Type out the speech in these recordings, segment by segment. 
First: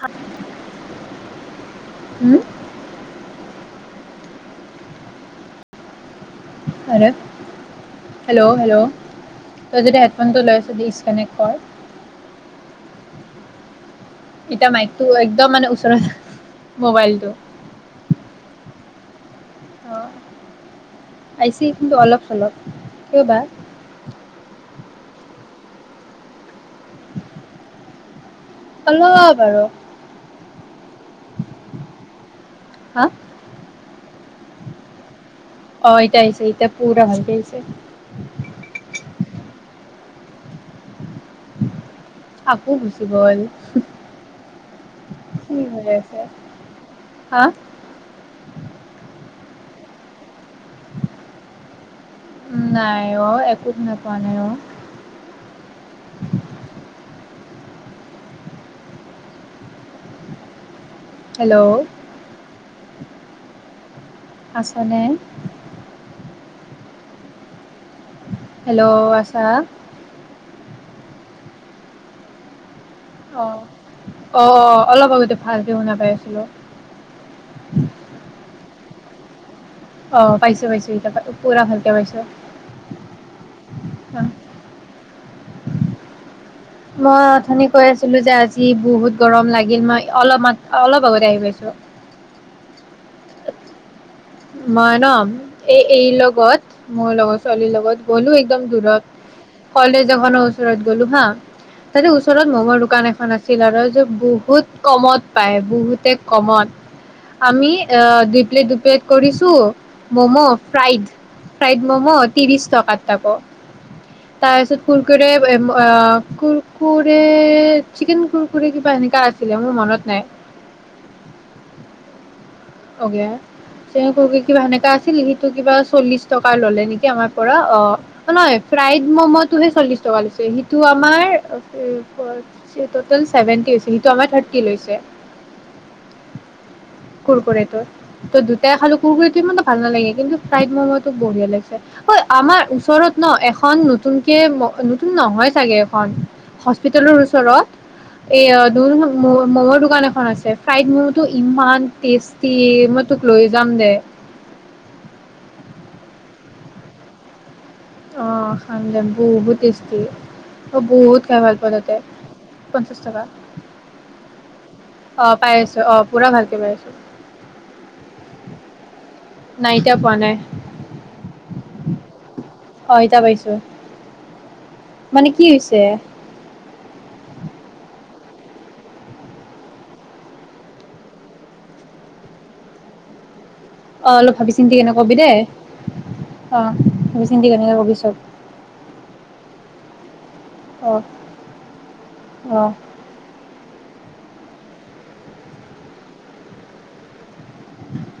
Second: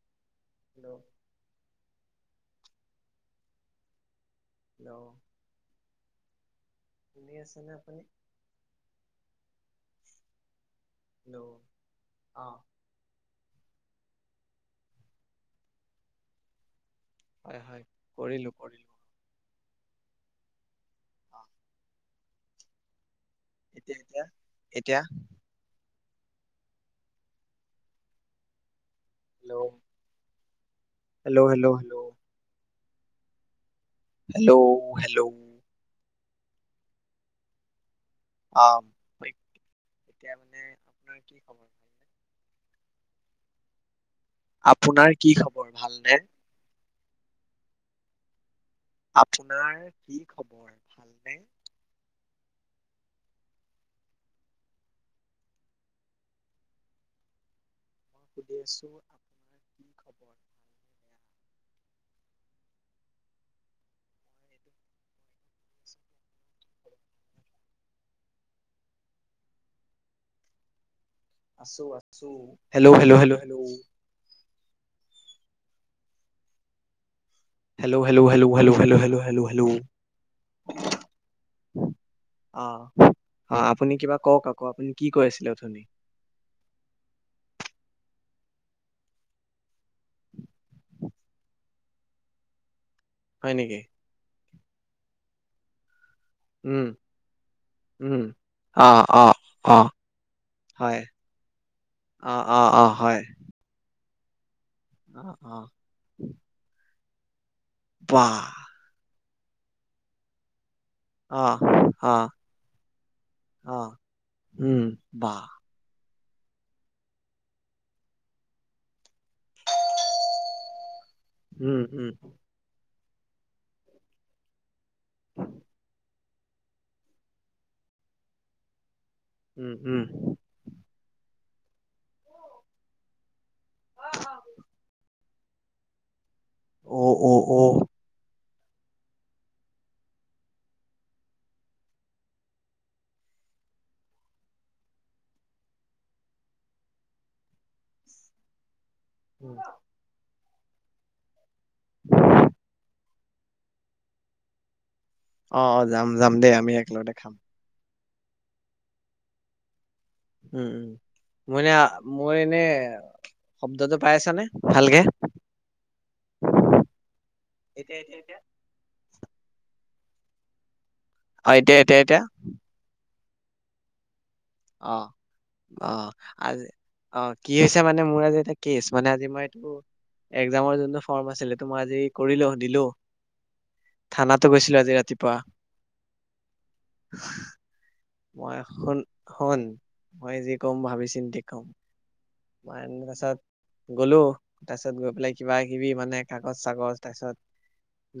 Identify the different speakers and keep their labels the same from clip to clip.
Speaker 1: হ
Speaker 2: হেল্ল'
Speaker 1: উম
Speaker 2: [inaudible] শুনি আছেনে আপুনি
Speaker 1: হেল্ল' হেল্ল' তই যেতিয়া হেডফোনটো লৈ আছ ডিচকানেক্ট
Speaker 2: হেল্ল'
Speaker 1: হ [unintelligible]
Speaker 2: অ
Speaker 1: ইতি মাইকটো একদম মানে ওচৰৰত
Speaker 2: হয় হয় কৰিলো কৰিলো
Speaker 1: আহ
Speaker 2: অ
Speaker 1: পাইছে কিন্তু অলপ অলপ কবা
Speaker 2: এতিয়া এতিয়া এতিয়া
Speaker 1: অল
Speaker 2: হেল্ল'
Speaker 1: বাৰু [unintelligible]
Speaker 2: হেল্ল' হেল্ল' হেল্ল'
Speaker 1: হয়
Speaker 2: হেল্ল' হেল্ল'
Speaker 1: অ এট আহছে ইতিয়া পুৰা হৈত আহিছে
Speaker 2: অ এতিয়া মানে আপোনাৰ কি সময় হয় ই
Speaker 1: আকৌ গুচি গল
Speaker 2: আপোনাৰ কি খবৰ
Speaker 1: হৈ
Speaker 2: ভাল নে?
Speaker 1: আছে হা
Speaker 2: আপোনাৰ কি খবৰ ভালনে
Speaker 1: উ নাই অ একো নাপোৱা নাই অ
Speaker 2: মই সুধি আছো আপোনাৰ কি খবৰ
Speaker 1: হেল্ল' আচনে হেল্ল' আশা
Speaker 2: আছোঁ আছোঁ হেল্ল' হেল্ল' হেল্ল' হেল্ল'
Speaker 1: অ' অ অ অলপ আগতে ভালক শুনা পাই আছিলো।
Speaker 2: হেল্' হেল্' হেল্' হেল্' হেলল হেলল হেল্'হেল্ল
Speaker 1: আহ পাইছো পাইছো এতিয়া পুৰা ভালকে
Speaker 2: অ
Speaker 1: পাইছো।
Speaker 2: অ আপুনি কিবা কওক আকৌ আপুনি কি কৈ আছিলে অথুনি
Speaker 1: মই অথনি কৈ আছিলো যে আজি বহুত গৰম লাগিল মই অলপ মাত অলপ আগতে আহি পাইছো।
Speaker 2: হয় নেকি
Speaker 1: মই ন এই এই লগ লগত
Speaker 2: উম,
Speaker 1: মোৰ লগৰ ছোৱালীৰ লগত
Speaker 2: উম।
Speaker 1: গ'লো একদম দূৰত
Speaker 2: অ', অ', অ',
Speaker 1: কলেজ এখনৰ ওচৰত
Speaker 2: হয়।
Speaker 1: গ'লো হা তাতে
Speaker 2: অ',
Speaker 1: ওচৰত
Speaker 2: অ',
Speaker 1: মমৰ
Speaker 2: অ',
Speaker 1: দোকান
Speaker 2: হয়।
Speaker 1: এখন আছিল আৰু যে বহুত কমত
Speaker 2: অ',
Speaker 1: পায়
Speaker 2: অ',
Speaker 1: বহুতে কমত আমি অ দুইপ্লেট
Speaker 2: বাহ!
Speaker 1: দুইপ্লেট কৰিছো ম'ম ফ্ৰাইড
Speaker 2: অ',
Speaker 1: ফ্ৰাইড মম'
Speaker 2: অ',
Speaker 1: ত্ৰিশ টকাত তাকো
Speaker 2: অ',
Speaker 1: তাৰপিছত
Speaker 2: উম, বাহ!
Speaker 1: কুৰকুৰী কুৰকুৰে চিকেন কুৰকুৰে এনেকা কিবা মোৰ মনত নাই
Speaker 2: উম, উম,
Speaker 1: [unintelligible] কিবা সেনেকা আছিল সেইটো কিবা চল্লিশ টকা ললে নেকি আমাৰ পৰা অ নহয় ফ্ৰাইড ম'ম' টোহে
Speaker 2: উম, উম।
Speaker 1: চল্লিশ টকা লৈছে সিটো আমাৰ [unintelligible] টটেলচ [unintelligible]
Speaker 2: অ', অ',
Speaker 1: কুৰকুুৰ
Speaker 2: অ',
Speaker 1: [unintelligible] তাতে খালো‌ কুৰকুৰীটো ইমান‌ এটা ভাল নালাগে কিন্তু ফ্ৰাইড ম'মটো বঢ়িয়া লাগিছে। ঐ আমাৰ ওচৰত ন এখন নতুন কে নতুন নহয় চাগে এই খন সচপিতেল ওচৰত দো। ম
Speaker 2: উম,
Speaker 1: মৰ দোকান এখন আছে। ফ্ৰাইড মমূ টো ইমান। টেচষ্টি মই তোক লৈ যাম দে।
Speaker 2: অ অ যাম যাম দেই আমি একেলগতে খাম।
Speaker 1: অ খাম দে বহুত টেচটি হয়।
Speaker 2: উম,
Speaker 1: অ
Speaker 2: উম।
Speaker 1: বহুত খায় ভাল
Speaker 2: মোৰ এনে
Speaker 1: পাওঁ তাতে
Speaker 2: মোৰ এনে
Speaker 1: পঞ্চাশ টকা
Speaker 2: শব্দটো পাই আছানে ভালকে?
Speaker 1: অ পাই আছো অ পুৰা ভালকে পাই আছো।
Speaker 2: উ উ [unintelligible]
Speaker 1: নাই এতিয়া পোৱা নাই।
Speaker 2: অ এতিয়া এতিয়া এতিয়া।
Speaker 1: অ' এতিয়া পাইছোঁ।
Speaker 2: অহ অহ আজি। অ কি হৈছে। মানে মোৰ আজি এ কেচ মানে আজি মই এইটো একজামৰ যিটো ফৰ্ম আছিল সেইটো মই আজি কৰিলো দিলো।
Speaker 1: অ অলপ
Speaker 2: থানাতো
Speaker 1: ভাবি চিন্তি
Speaker 2: গৈছিলো আজি
Speaker 1: কেনে কবি
Speaker 2: ৰাতিপুৱা
Speaker 1: দেই অ ভাবি চিন্তি কেনে কবিছো।
Speaker 2: মই সোন সোন। মই যি ক'ম
Speaker 1: অ'
Speaker 2: ভাবি চিন্তি কম
Speaker 1: অ'
Speaker 2: মই পিছত। গ'লো তাৰপিছত গৈ পেলাই কিবা কিবি মানে কাগজ চাগজ তাৰ পিছত।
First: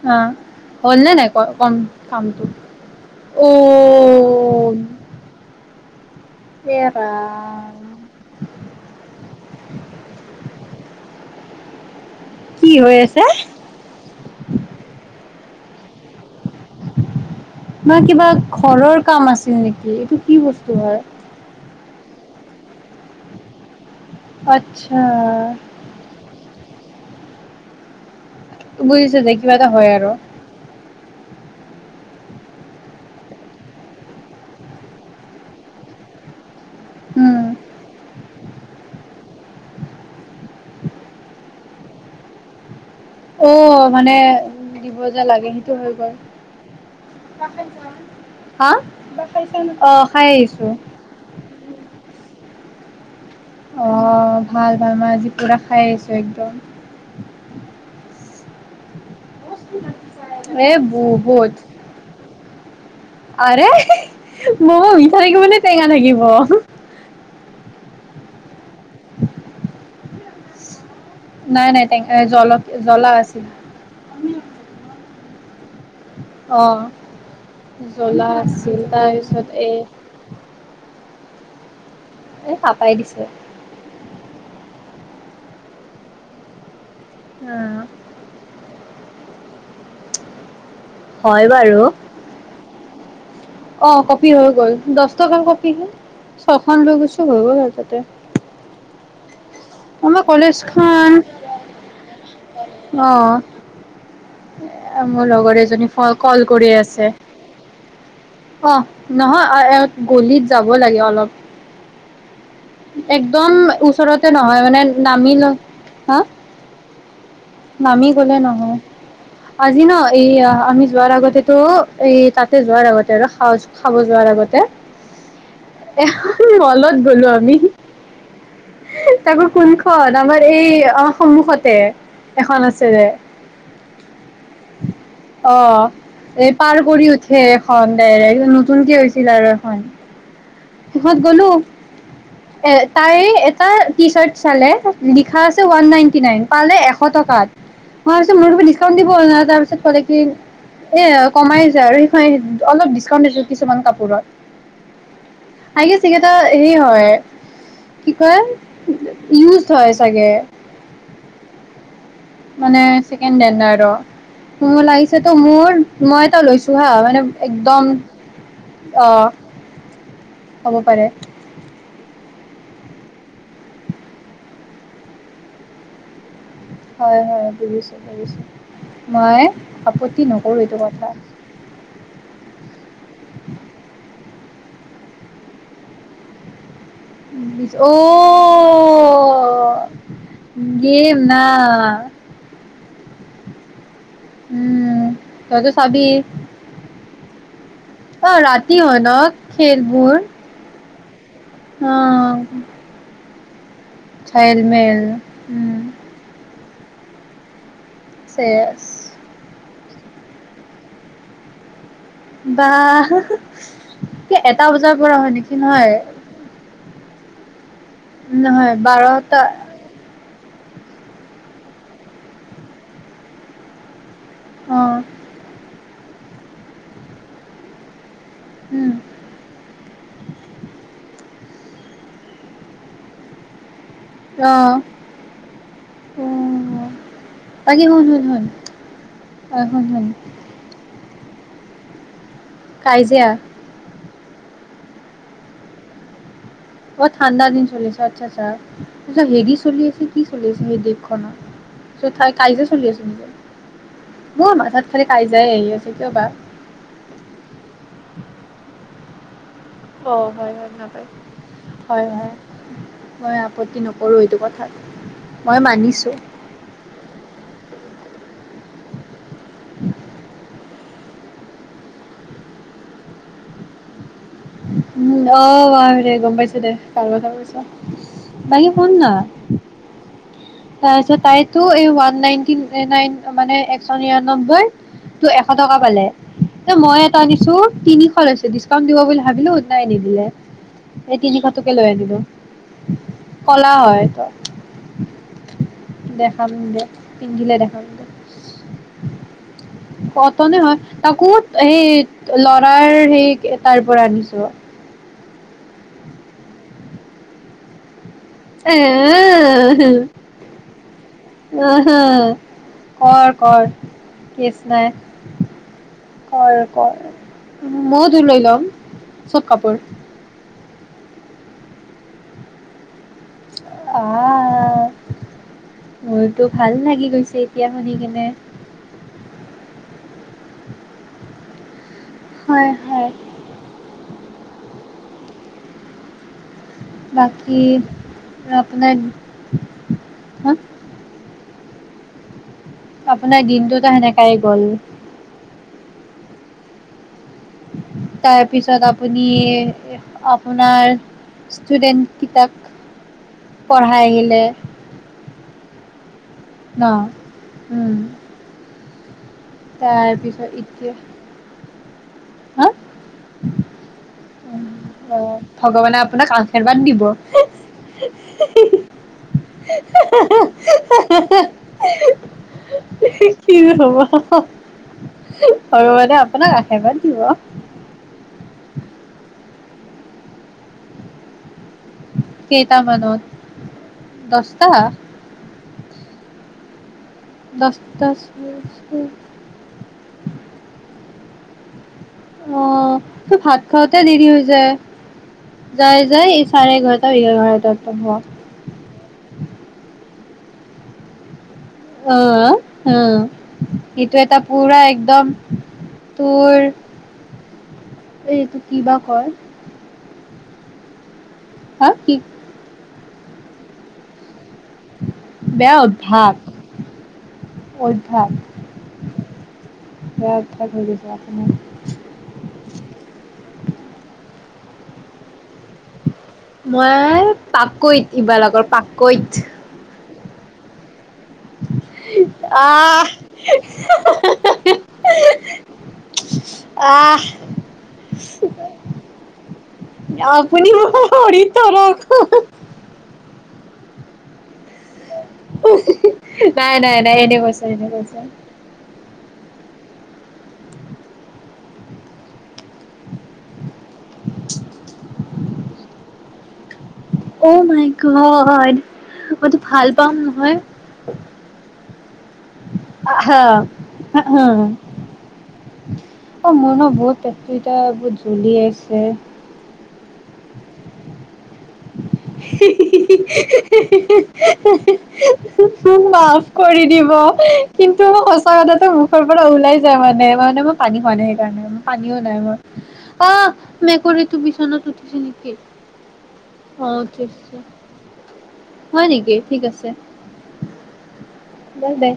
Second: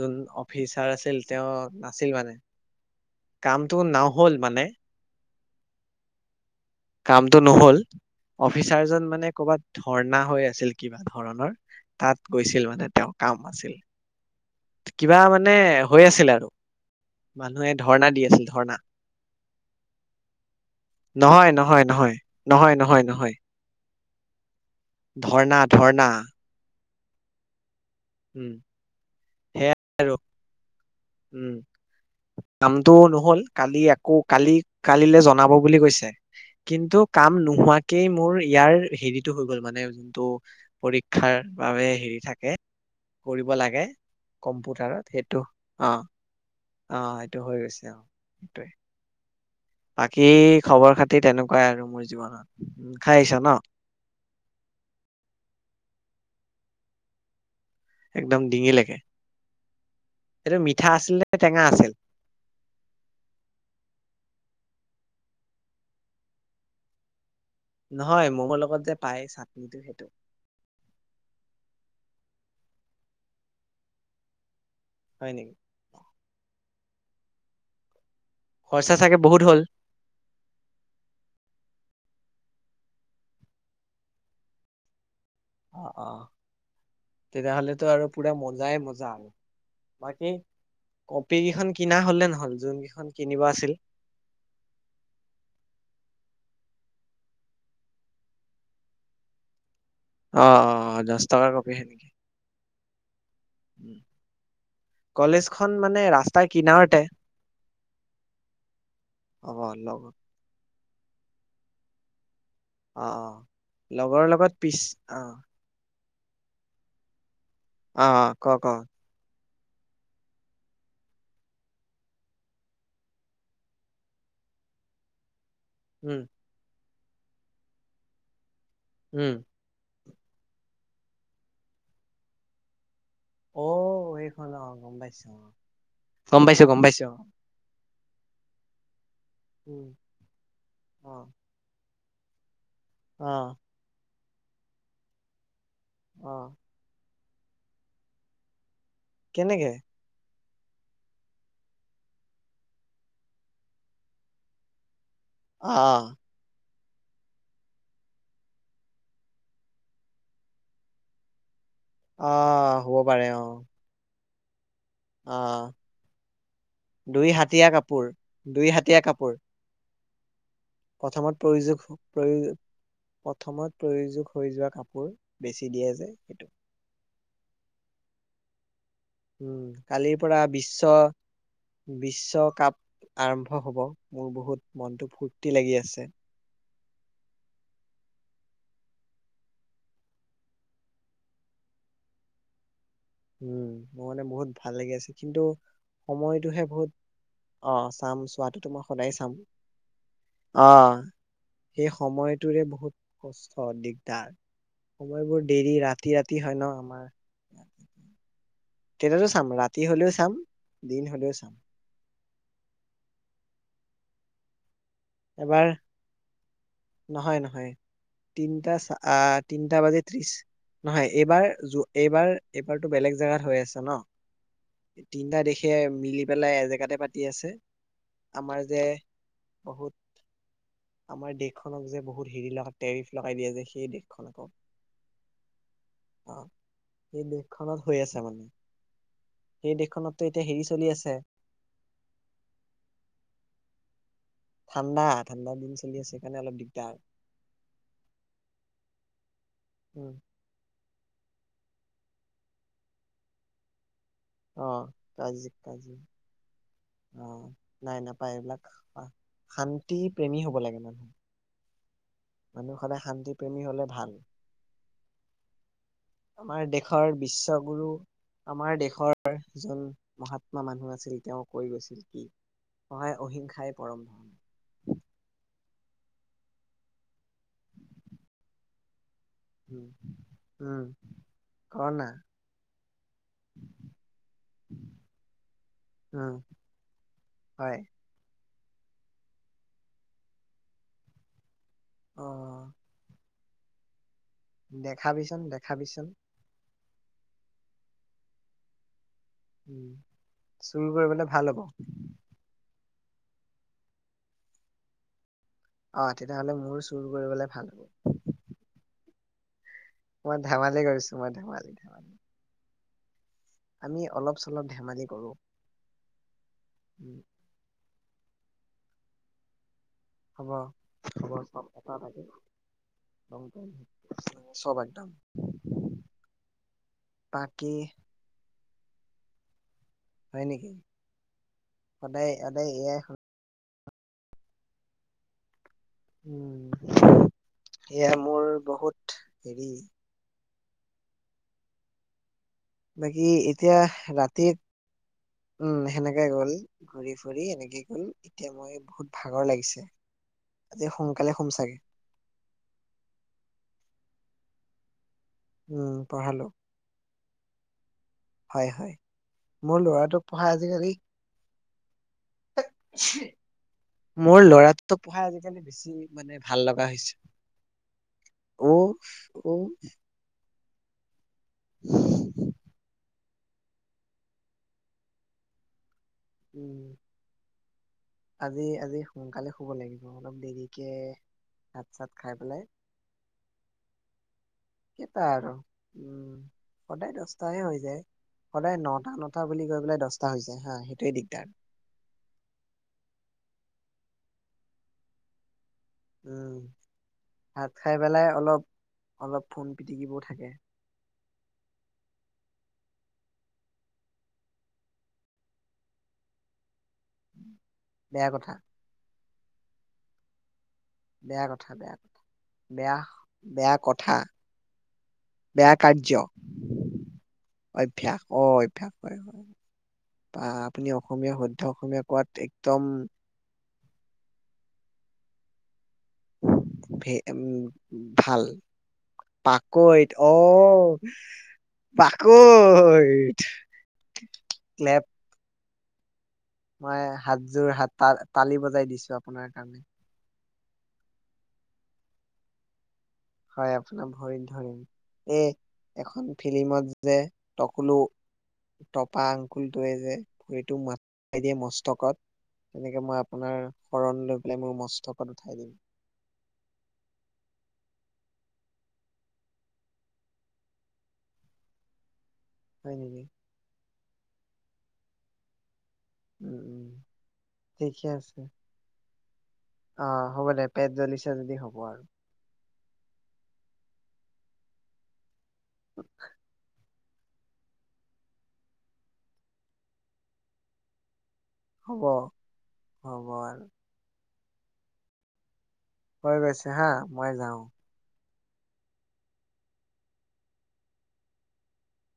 Speaker 2: যোন
Speaker 1: অ'
Speaker 2: অফিচাৰ
Speaker 1: হ'ল নে
Speaker 2: আছিল
Speaker 1: নাই ক
Speaker 2: তেওঁ
Speaker 1: কম
Speaker 2: নাছিল মানে
Speaker 1: কামটো
Speaker 2: কামটো নহল মানে।
Speaker 1: অ' এ
Speaker 2: কামটো নহ'ল
Speaker 1: ৰাম
Speaker 2: অফিচাৰজন মানে ক'বাত ধৰ্ণা হৈ আছিল। কিবা ধৰণৰ। তাত গৈছিল
Speaker 1: কি
Speaker 2: মানে
Speaker 1: হৈ
Speaker 2: তেওঁ
Speaker 1: আছে
Speaker 2: কাম আছিল কিবা মানে। মানে। হৈ আছিল আৰু মানুহে
Speaker 1: বা
Speaker 2: ধৰ্ণা দি
Speaker 1: কিবা
Speaker 2: আছিল ধৰ্ণা।
Speaker 1: ঘৰৰ কাম নেকি এইটো কি বস্তু হয়।
Speaker 2: নহয় নহয় নহয় নহয় নহয় নহয়।
Speaker 1: আচ্ছা।
Speaker 2: ধৰ্ণা ধৰ্ণা উম
Speaker 1: বুজিছা যে কিবা এটা হয় আৰু।
Speaker 2: উম কামটো নহল কালি আকৌ কালি কালিলৈ জনাব বুলি কৈছে। কিন্তু কাম
Speaker 1: উম
Speaker 2: নোহোৱাকেই মোৰ। ইয়াৰ হেৰিতটো হৈ গ'ল মানে যোনটো পৰীক্ষাৰ বাবে হেৰি থাকে।
Speaker 1: অ
Speaker 2: কৰিব লাগে
Speaker 1: মানে দিব
Speaker 2: কম্পিউটাৰত
Speaker 1: যে লাগে সেইটো
Speaker 2: অ
Speaker 1: হৈ গ'ল।
Speaker 2: অ সেইটো হৈ গৈছে অ সেইটোৱে
Speaker 1: হা। অ'
Speaker 2: বাকী
Speaker 1: খাই আহিছোঁ।
Speaker 2: খবৰ খাতি তেনেকুৱাই আৰু মোৰ জীৱনত। উম খাই আহিছা ন
Speaker 1: অ ভাল ভাল মই আজি পোৰা খাই আহিছোঁ একদম
Speaker 2: একদম ডিঙি লৈকে
Speaker 1: এ
Speaker 2: নে
Speaker 1: বহু
Speaker 2: টেঙা আছিল?
Speaker 1: আৰে মম কেনেকেই থাকিব নে টেঙা থাকিব
Speaker 2: নহয় মোৰোক লগত যে পায় চাটনিটো সেইটো
Speaker 1: নাই নাই। টেঙা কল জ্বলা আছিল
Speaker 2: হয় নেকি?
Speaker 1: অ উম জ্বলা আছিল
Speaker 2: খৰচা চাগে বহুত
Speaker 1: তাৰপিছত
Speaker 2: হ'ল?
Speaker 1: এই এ পাপাই দিছে
Speaker 2: অ অ তেতিয়া
Speaker 1: অ'
Speaker 2: হ'লেতো আৰু পোৰা মজাই মজাই বা মই কে কপি
Speaker 1: হয়
Speaker 2: কেইখন
Speaker 1: বাৰু।
Speaker 2: কিনা হলে নহল যোন কেইখন কিনিব আছিল?
Speaker 1: অ কপি হৈ গ'ল দহ টকা কপি হে ছয়ঁ খন লৈ গৈছো হৈ গ'ল তাতে আমাৰ
Speaker 2: অ অ অ দচ টকাৰ কপিহে নেকি
Speaker 1: আহ মোৰ লগৰ
Speaker 2: কলেজখন
Speaker 1: এজনী
Speaker 2: মানে
Speaker 1: কল
Speaker 2: ৰাস্তাৰ
Speaker 1: কৰি
Speaker 2: কিনাৰতে
Speaker 1: আছে অ
Speaker 2: হ'ব
Speaker 1: নহয়
Speaker 2: লগ অ',
Speaker 1: গলিত যা খাব লাগে অলপ
Speaker 2: অ'।
Speaker 1: একদম
Speaker 2: লগৰ
Speaker 1: ওচৰতে
Speaker 2: লগত
Speaker 1: নহয়
Speaker 2: পিছ
Speaker 1: মানে
Speaker 2: অ',
Speaker 1: নামি ল হা নামি
Speaker 2: অ',
Speaker 1: গলে
Speaker 2: ক ক
Speaker 1: নহয় আজি ন এই আমি যোৱাৰ আগতেতো এই তাতে যোৱাৰ আগতে আৰু খাব যোৱাৰ আগতে
Speaker 2: উম,
Speaker 1: এহু মলত হ'লো আৰু আমি হু
Speaker 2: উম।
Speaker 1: তাকে কোনখন আমাৰ এই অ সন্মুখতে এখন আছে যে
Speaker 2: অ', সেইখন অ', গম পাইছোঁ
Speaker 1: অ
Speaker 2: গম
Speaker 1: এই
Speaker 2: পাইছোঁ
Speaker 1: পাৰ
Speaker 2: গম
Speaker 1: কৰি
Speaker 2: পাইছোঁ অ',
Speaker 1: উঠে এখন এই নতুন কে হৈছে জিলাৰখন
Speaker 2: উম,
Speaker 1: সোখত
Speaker 2: অ',
Speaker 1: গ'লো এ তাই
Speaker 2: অ',
Speaker 1: এটা টি চাৰ্ট চালে লিখা আ [unintelligible] ওৱান নাইণ্টি নাইন
Speaker 2: অ',
Speaker 1: পালে এশ টকা ছে মোৰ দি [unintelligible] দিব
Speaker 2: কেনেকে?
Speaker 1: তাৰপিছত ক'লে কি এ কমাইছো আৰু সেই অলপ ডিচকাউন্ট দিছো কিছুমান কাপোৰত আহে চিগ
Speaker 2: অ',
Speaker 1: ত [unintelligible] হয় কি ক ইজ হয় চাগে
Speaker 2: অ',
Speaker 1: মানে
Speaker 2: হ'ব পাৰে
Speaker 1: চিকেন দেন দ
Speaker 2: অ',
Speaker 1: আৰু [unintelligible] ম লাগিছে তো
Speaker 2: অ',
Speaker 1: মোৰ মই এটা লৈছো হা মানে
Speaker 2: দুই হাতীয়া
Speaker 1: একদম
Speaker 2: কাপোৰ, দুই হাতীয়া
Speaker 1: অ
Speaker 2: কাপোৰ
Speaker 1: হ'ব পাৰে
Speaker 2: প্ৰথমত প্ৰয়োগ হওক প্ৰয়ো প্ৰথমত প্ৰয়োজোগ হৈ যোৱা কাপোৰ বেছি দিয়ে যে সেইটো
Speaker 1: হয় হয় বুজিছোঁ বুজিছোঁ মই
Speaker 2: উম কালিৰ
Speaker 1: আপত্তি
Speaker 2: পৰা
Speaker 1: নকৰোঁ এইটো
Speaker 2: বিশ্ব
Speaker 1: কথা
Speaker 2: বিশ্বকাপ আৰম্ভ হব মোৰ বহুত মনটো ফূৰ্তি লাগি আছে
Speaker 1: অ' গম ন [unintelligible]
Speaker 2: উম মোৰ মানে বহুত ভাল লাগি
Speaker 1: উম
Speaker 2: আছে কিন্তু
Speaker 1: তইতো চাবি
Speaker 2: সময়টোহে বহুত অ চাম
Speaker 1: অ'
Speaker 2: চোৱাটোতো
Speaker 1: ৰাতি
Speaker 2: মই
Speaker 1: হয় ন
Speaker 2: সদায় চাম
Speaker 1: খেলবোৰ
Speaker 2: অ [unintelligible] সেই
Speaker 1: অ'
Speaker 2: সময়টোৰে বহুত [inaudible] অ দিগদাৰ
Speaker 1: খেলমেল
Speaker 2: সময়বোৰ দেৰি
Speaker 1: উম
Speaker 2: ৰাতি ৰাতি হয় ন আমাৰ
Speaker 1: চেছ
Speaker 2: তেৰটো চাম ৰা [unintelligible] কি হ'লেও চাম দিন হ'লেও চাম
Speaker 1: বাহ [unintelligible] এটা বজাৰ কৰা হয় নেকি
Speaker 2: এবাৰ
Speaker 1: নহয়
Speaker 2: নহয় নহয়
Speaker 1: নহয়
Speaker 2: তিনিটা চ
Speaker 1: বাৰটা
Speaker 2: তিনিটা বাজে ত্ৰিশ নহয় এইবাৰ এইবাৰ এইবাৰতো বেলেগ জেগাত হৈ আছে ন
Speaker 1: অ'
Speaker 2: তিনিটা দেখে মিলি পেলাই এজেগাতে পাতি আছে আমাৰ যে
Speaker 1: উম
Speaker 2: বহুত আমাৰ দেশখনক যে বহুত হেৰি লগা টেৰিফ লগাই দিয়া যে সেই দেশ
Speaker 1: অ' অ'
Speaker 2: আহ সেই
Speaker 1: বাকী
Speaker 2: দেশখনত হৈ
Speaker 1: শুন শুন
Speaker 2: আছে
Speaker 1: শুন
Speaker 2: মানে
Speaker 1: অ'
Speaker 2: সেই
Speaker 1: শুন শুন
Speaker 2: দেশখনতো এতিয়া হেৰি চলি আছে ছয়
Speaker 1: কাই যেিয়
Speaker 2: ঠাণ্ডা ঠাণ্ডা দিন চলি আছে সেইকাৰণে অলপ দিগদাৰ
Speaker 1: বত ঠাণ্ডা দিন চলিছে আচ্ছা আচ্ছা তিছত হেৰি চলি আছে
Speaker 2: উম
Speaker 1: কি চল আছে সেই দেখ তাই কাই যে চলি আছ নিজ
Speaker 2: অ তাজ তাজি
Speaker 1: কিয় বা।
Speaker 2: অ নাই নাপায় এইবিলাকা শান্তি
Speaker 1: অ
Speaker 2: প্ৰেমী
Speaker 1: হয়
Speaker 2: হব
Speaker 1: হয়
Speaker 2: লাগে
Speaker 1: নাপায়।
Speaker 2: মানুহ
Speaker 1: হয় হয়
Speaker 2: মানুহ সদায় শান্তি
Speaker 1: মই
Speaker 2: প্ৰেমী
Speaker 1: আপত্তি
Speaker 2: হলে ভাল
Speaker 1: নকৰো এইটো কথাত মই মানিছো।
Speaker 2: আমাৰ দেশৰ বিশ্ব গুৰু আমাৰ দেশৰ এজন মহাত্মা মানুহ আছে তেওঁ কৈ গৈছিল কি অন্যায় অহিংসাই পৰম ধৰ্ম
Speaker 1: কোৱা দে গম পাইছ দে কাৰ কথা কৈছ বাকী শুন না
Speaker 2: উম উম
Speaker 1: তাৰপিছত তাইতো এই
Speaker 2: কৰ না
Speaker 1: ওৱান নাইনটি নাইন মানে এশ নিৰান্নব্বৈ ত এশ টকা পালে
Speaker 2: উম
Speaker 1: মই এটা আনিছো
Speaker 2: হয়
Speaker 1: তিনিশলৈ ডিছকাউণ্ট দিব বুলি ভাবিলো নাই নিদিলে সেই তিনিশ টকা তোকে লৈ আনিলো
Speaker 2: অ
Speaker 1: কলা হয় ত
Speaker 2: দেখা পিছ দেখাবিচোন
Speaker 1: দে পিন্ধিলে দেখাম দে
Speaker 2: উম
Speaker 1: কতনে হয়
Speaker 2: চুৰ কৰিবলে
Speaker 1: তাকোত
Speaker 2: ভাল হ'ব
Speaker 1: সেই লৰাৰ সেই তাৰ পৰা আনিছো
Speaker 2: অ তেতিয়াহ'লে মোৰ চুৰ কৰিবলে ভাল হ'ব
Speaker 1: আহ
Speaker 2: মই ধেমালি কৰিছো মই ধেমালি ধেমালি
Speaker 1: অ কৰ
Speaker 2: আমি অলপ
Speaker 1: কেচ
Speaker 2: চলপ
Speaker 1: নাই
Speaker 2: ধেমালি কৰো
Speaker 1: কৰ
Speaker 2: উম
Speaker 1: কৰ মত ৰ লৈ লম চব কাপোৰ
Speaker 2: অ খবৰ চব এটা লাগে চব
Speaker 1: আহ
Speaker 2: একদম
Speaker 1: মোৰতো ভাল লাগি গৈছে এতিয়া
Speaker 2: বাকী
Speaker 1: শুনি কিনে
Speaker 2: হয় নেকি? অনে আনে
Speaker 1: হয়
Speaker 2: এয়
Speaker 1: হয়
Speaker 2: উম
Speaker 1: বাকী
Speaker 2: এয়া মোৰ বহুত
Speaker 1: আপোনাৰ
Speaker 2: হেৰি
Speaker 1: হা
Speaker 2: বাকী
Speaker 1: আপোনাৰ
Speaker 2: এতিয়া
Speaker 1: দিনটোতো সেনেকাই
Speaker 2: ৰাতি
Speaker 1: গ'ল
Speaker 2: উম সেনেকে গ'ল ঘৰি
Speaker 1: তাৰপিছত আপুনি
Speaker 2: ভাগৰ লাগিছে আজি
Speaker 1: আপোনাৰ
Speaker 2: সোনকালে শুম চাগে
Speaker 1: ষ্টুডেন্ট কটাক পঢ়াই আহিলে
Speaker 2: উম পঢ়ালো
Speaker 1: ন উম
Speaker 2: হয় হয় মোৰ ল'ৰাটোক পঢ়া
Speaker 1: তাৰপিছত
Speaker 2: আজিকালি
Speaker 1: এতিয়া হা
Speaker 2: মোৰ
Speaker 1: উম,
Speaker 2: লৰাটো
Speaker 1: অ
Speaker 2: পঢ়াই আজিকালি বেছি
Speaker 1: ভগৱানে আপোনাক
Speaker 2: মানে ভাল
Speaker 1: আশীৰ্বাদ
Speaker 2: লগা
Speaker 1: দিব
Speaker 2: হৈছে উ উ [unintelligible]
Speaker 1: হি হ [unintelligible] হু হি হি হি [unintelligible] হ'বা [unintelligible] হয় ভগবানে আপোনাক
Speaker 2: উম
Speaker 1: আশিবাদ দিব
Speaker 2: আজি আজি সোনকালে শুব লাগিব, অলপ দেৰিকে ভাত চাত খাই পেলাই
Speaker 1: কেইটামানত দচটা।
Speaker 2: কেইটা আৰু উম। সদায় দহটাই হৈ যায়,
Speaker 1: দছটা
Speaker 2: সদায় নটা, নটা বুলি গৈ পেলাই, দহটা হৈ যায় হা সেইটোৱে দিগদাৰ। [inaudible]
Speaker 1: অ, তোৰ ভাত খাওঁতে, দেৰি হৈ যায়। যাই যাই এই
Speaker 2: উম,
Speaker 1: চাৰে এঘাৰটা
Speaker 2: ভাত
Speaker 1: এঘাৰটা
Speaker 2: খাই
Speaker 1: হোৱা
Speaker 2: পেলাই, অলপ অলপ ফোন পিটিকিব। থাকে।
Speaker 1: অ, অ, এইটো এটা পুৰা একদম তোৰ
Speaker 2: বেয়া
Speaker 1: এই
Speaker 2: কথা
Speaker 1: এইটো, কি বা কয় [unintelligible]
Speaker 2: বেয়া কথা,
Speaker 1: হা
Speaker 2: বেয়া কথা,
Speaker 1: কি
Speaker 2: বেয়া। বেয়া কথা। বেয়া কাৰ্য্য, অভ্যাস অ, অভ্যাস হয়, হয়,
Speaker 1: সেয়া
Speaker 2: বা
Speaker 1: অভ্যাস হৈ
Speaker 2: আপুনি
Speaker 1: গৈছে
Speaker 2: অসমীয়া
Speaker 1: আপোনাৰ।
Speaker 2: শুদ্ধ অসমীয়া কোৱাত একদম। ভে
Speaker 1: মই
Speaker 2: উম
Speaker 1: পাকৈত, এইবাৰ
Speaker 2: ভাল
Speaker 1: লগৰ পাকৈত।
Speaker 2: পাকৈত অ।
Speaker 1: আহ খি
Speaker 2: পাকৈত
Speaker 1: খিহ
Speaker 2: ক্লেপ
Speaker 1: [unintelligible]
Speaker 2: মই হাতযোৰ হাত তাল তালি বজাই দিছো আপোনাৰ কাৰণে
Speaker 1: শুনিৰ শুনি তাৰ [unintelligible]
Speaker 2: হয় আপোনাৰ ভৰি এই এখন
Speaker 1: নাই
Speaker 2: ফিল্মত
Speaker 1: নাই নাই
Speaker 2: যে
Speaker 1: এনে কৈছো এনে
Speaker 2: ট'কলো
Speaker 1: কৈছো।
Speaker 2: পাহ আংকুল তয়ে যে ভৰিটো মাই দিয়ে মস্তকত তেনেকে মই আপোনাৰ শৰণ লৈ পেলাই মোৰ মস কত উঠাই দিম
Speaker 1: অ মাই গদ মইতো ভাল পাম নহয়
Speaker 2: হয় নেকি
Speaker 1: হা হা অ
Speaker 2: উম
Speaker 1: মোৰণ
Speaker 2: উম
Speaker 1: বহুত পেত
Speaker 2: ঠিকে
Speaker 1: বহুত
Speaker 2: আছে
Speaker 1: জ্বলি আছে
Speaker 2: অ হ'ব দে পেট জ্বলিছে ই যদি হ'ব আৰু
Speaker 1: হি হি হি হি হে মাফ কৰি দিব কিন্তু সঁচা কথাটো মুখৰ পৰা ওলাই যায় মানে মানে মই পানী খোৱা নাই
Speaker 2: হ'ব
Speaker 1: পানীও নাই মই
Speaker 2: হ'ব
Speaker 1: অ
Speaker 2: আৰু
Speaker 1: মেকুৰীতটো বি [unintelligible]
Speaker 2: হৈ, গৈছে হা মই যাওঁ।
Speaker 1: হয় নেকি ঠিক আছে। ব দে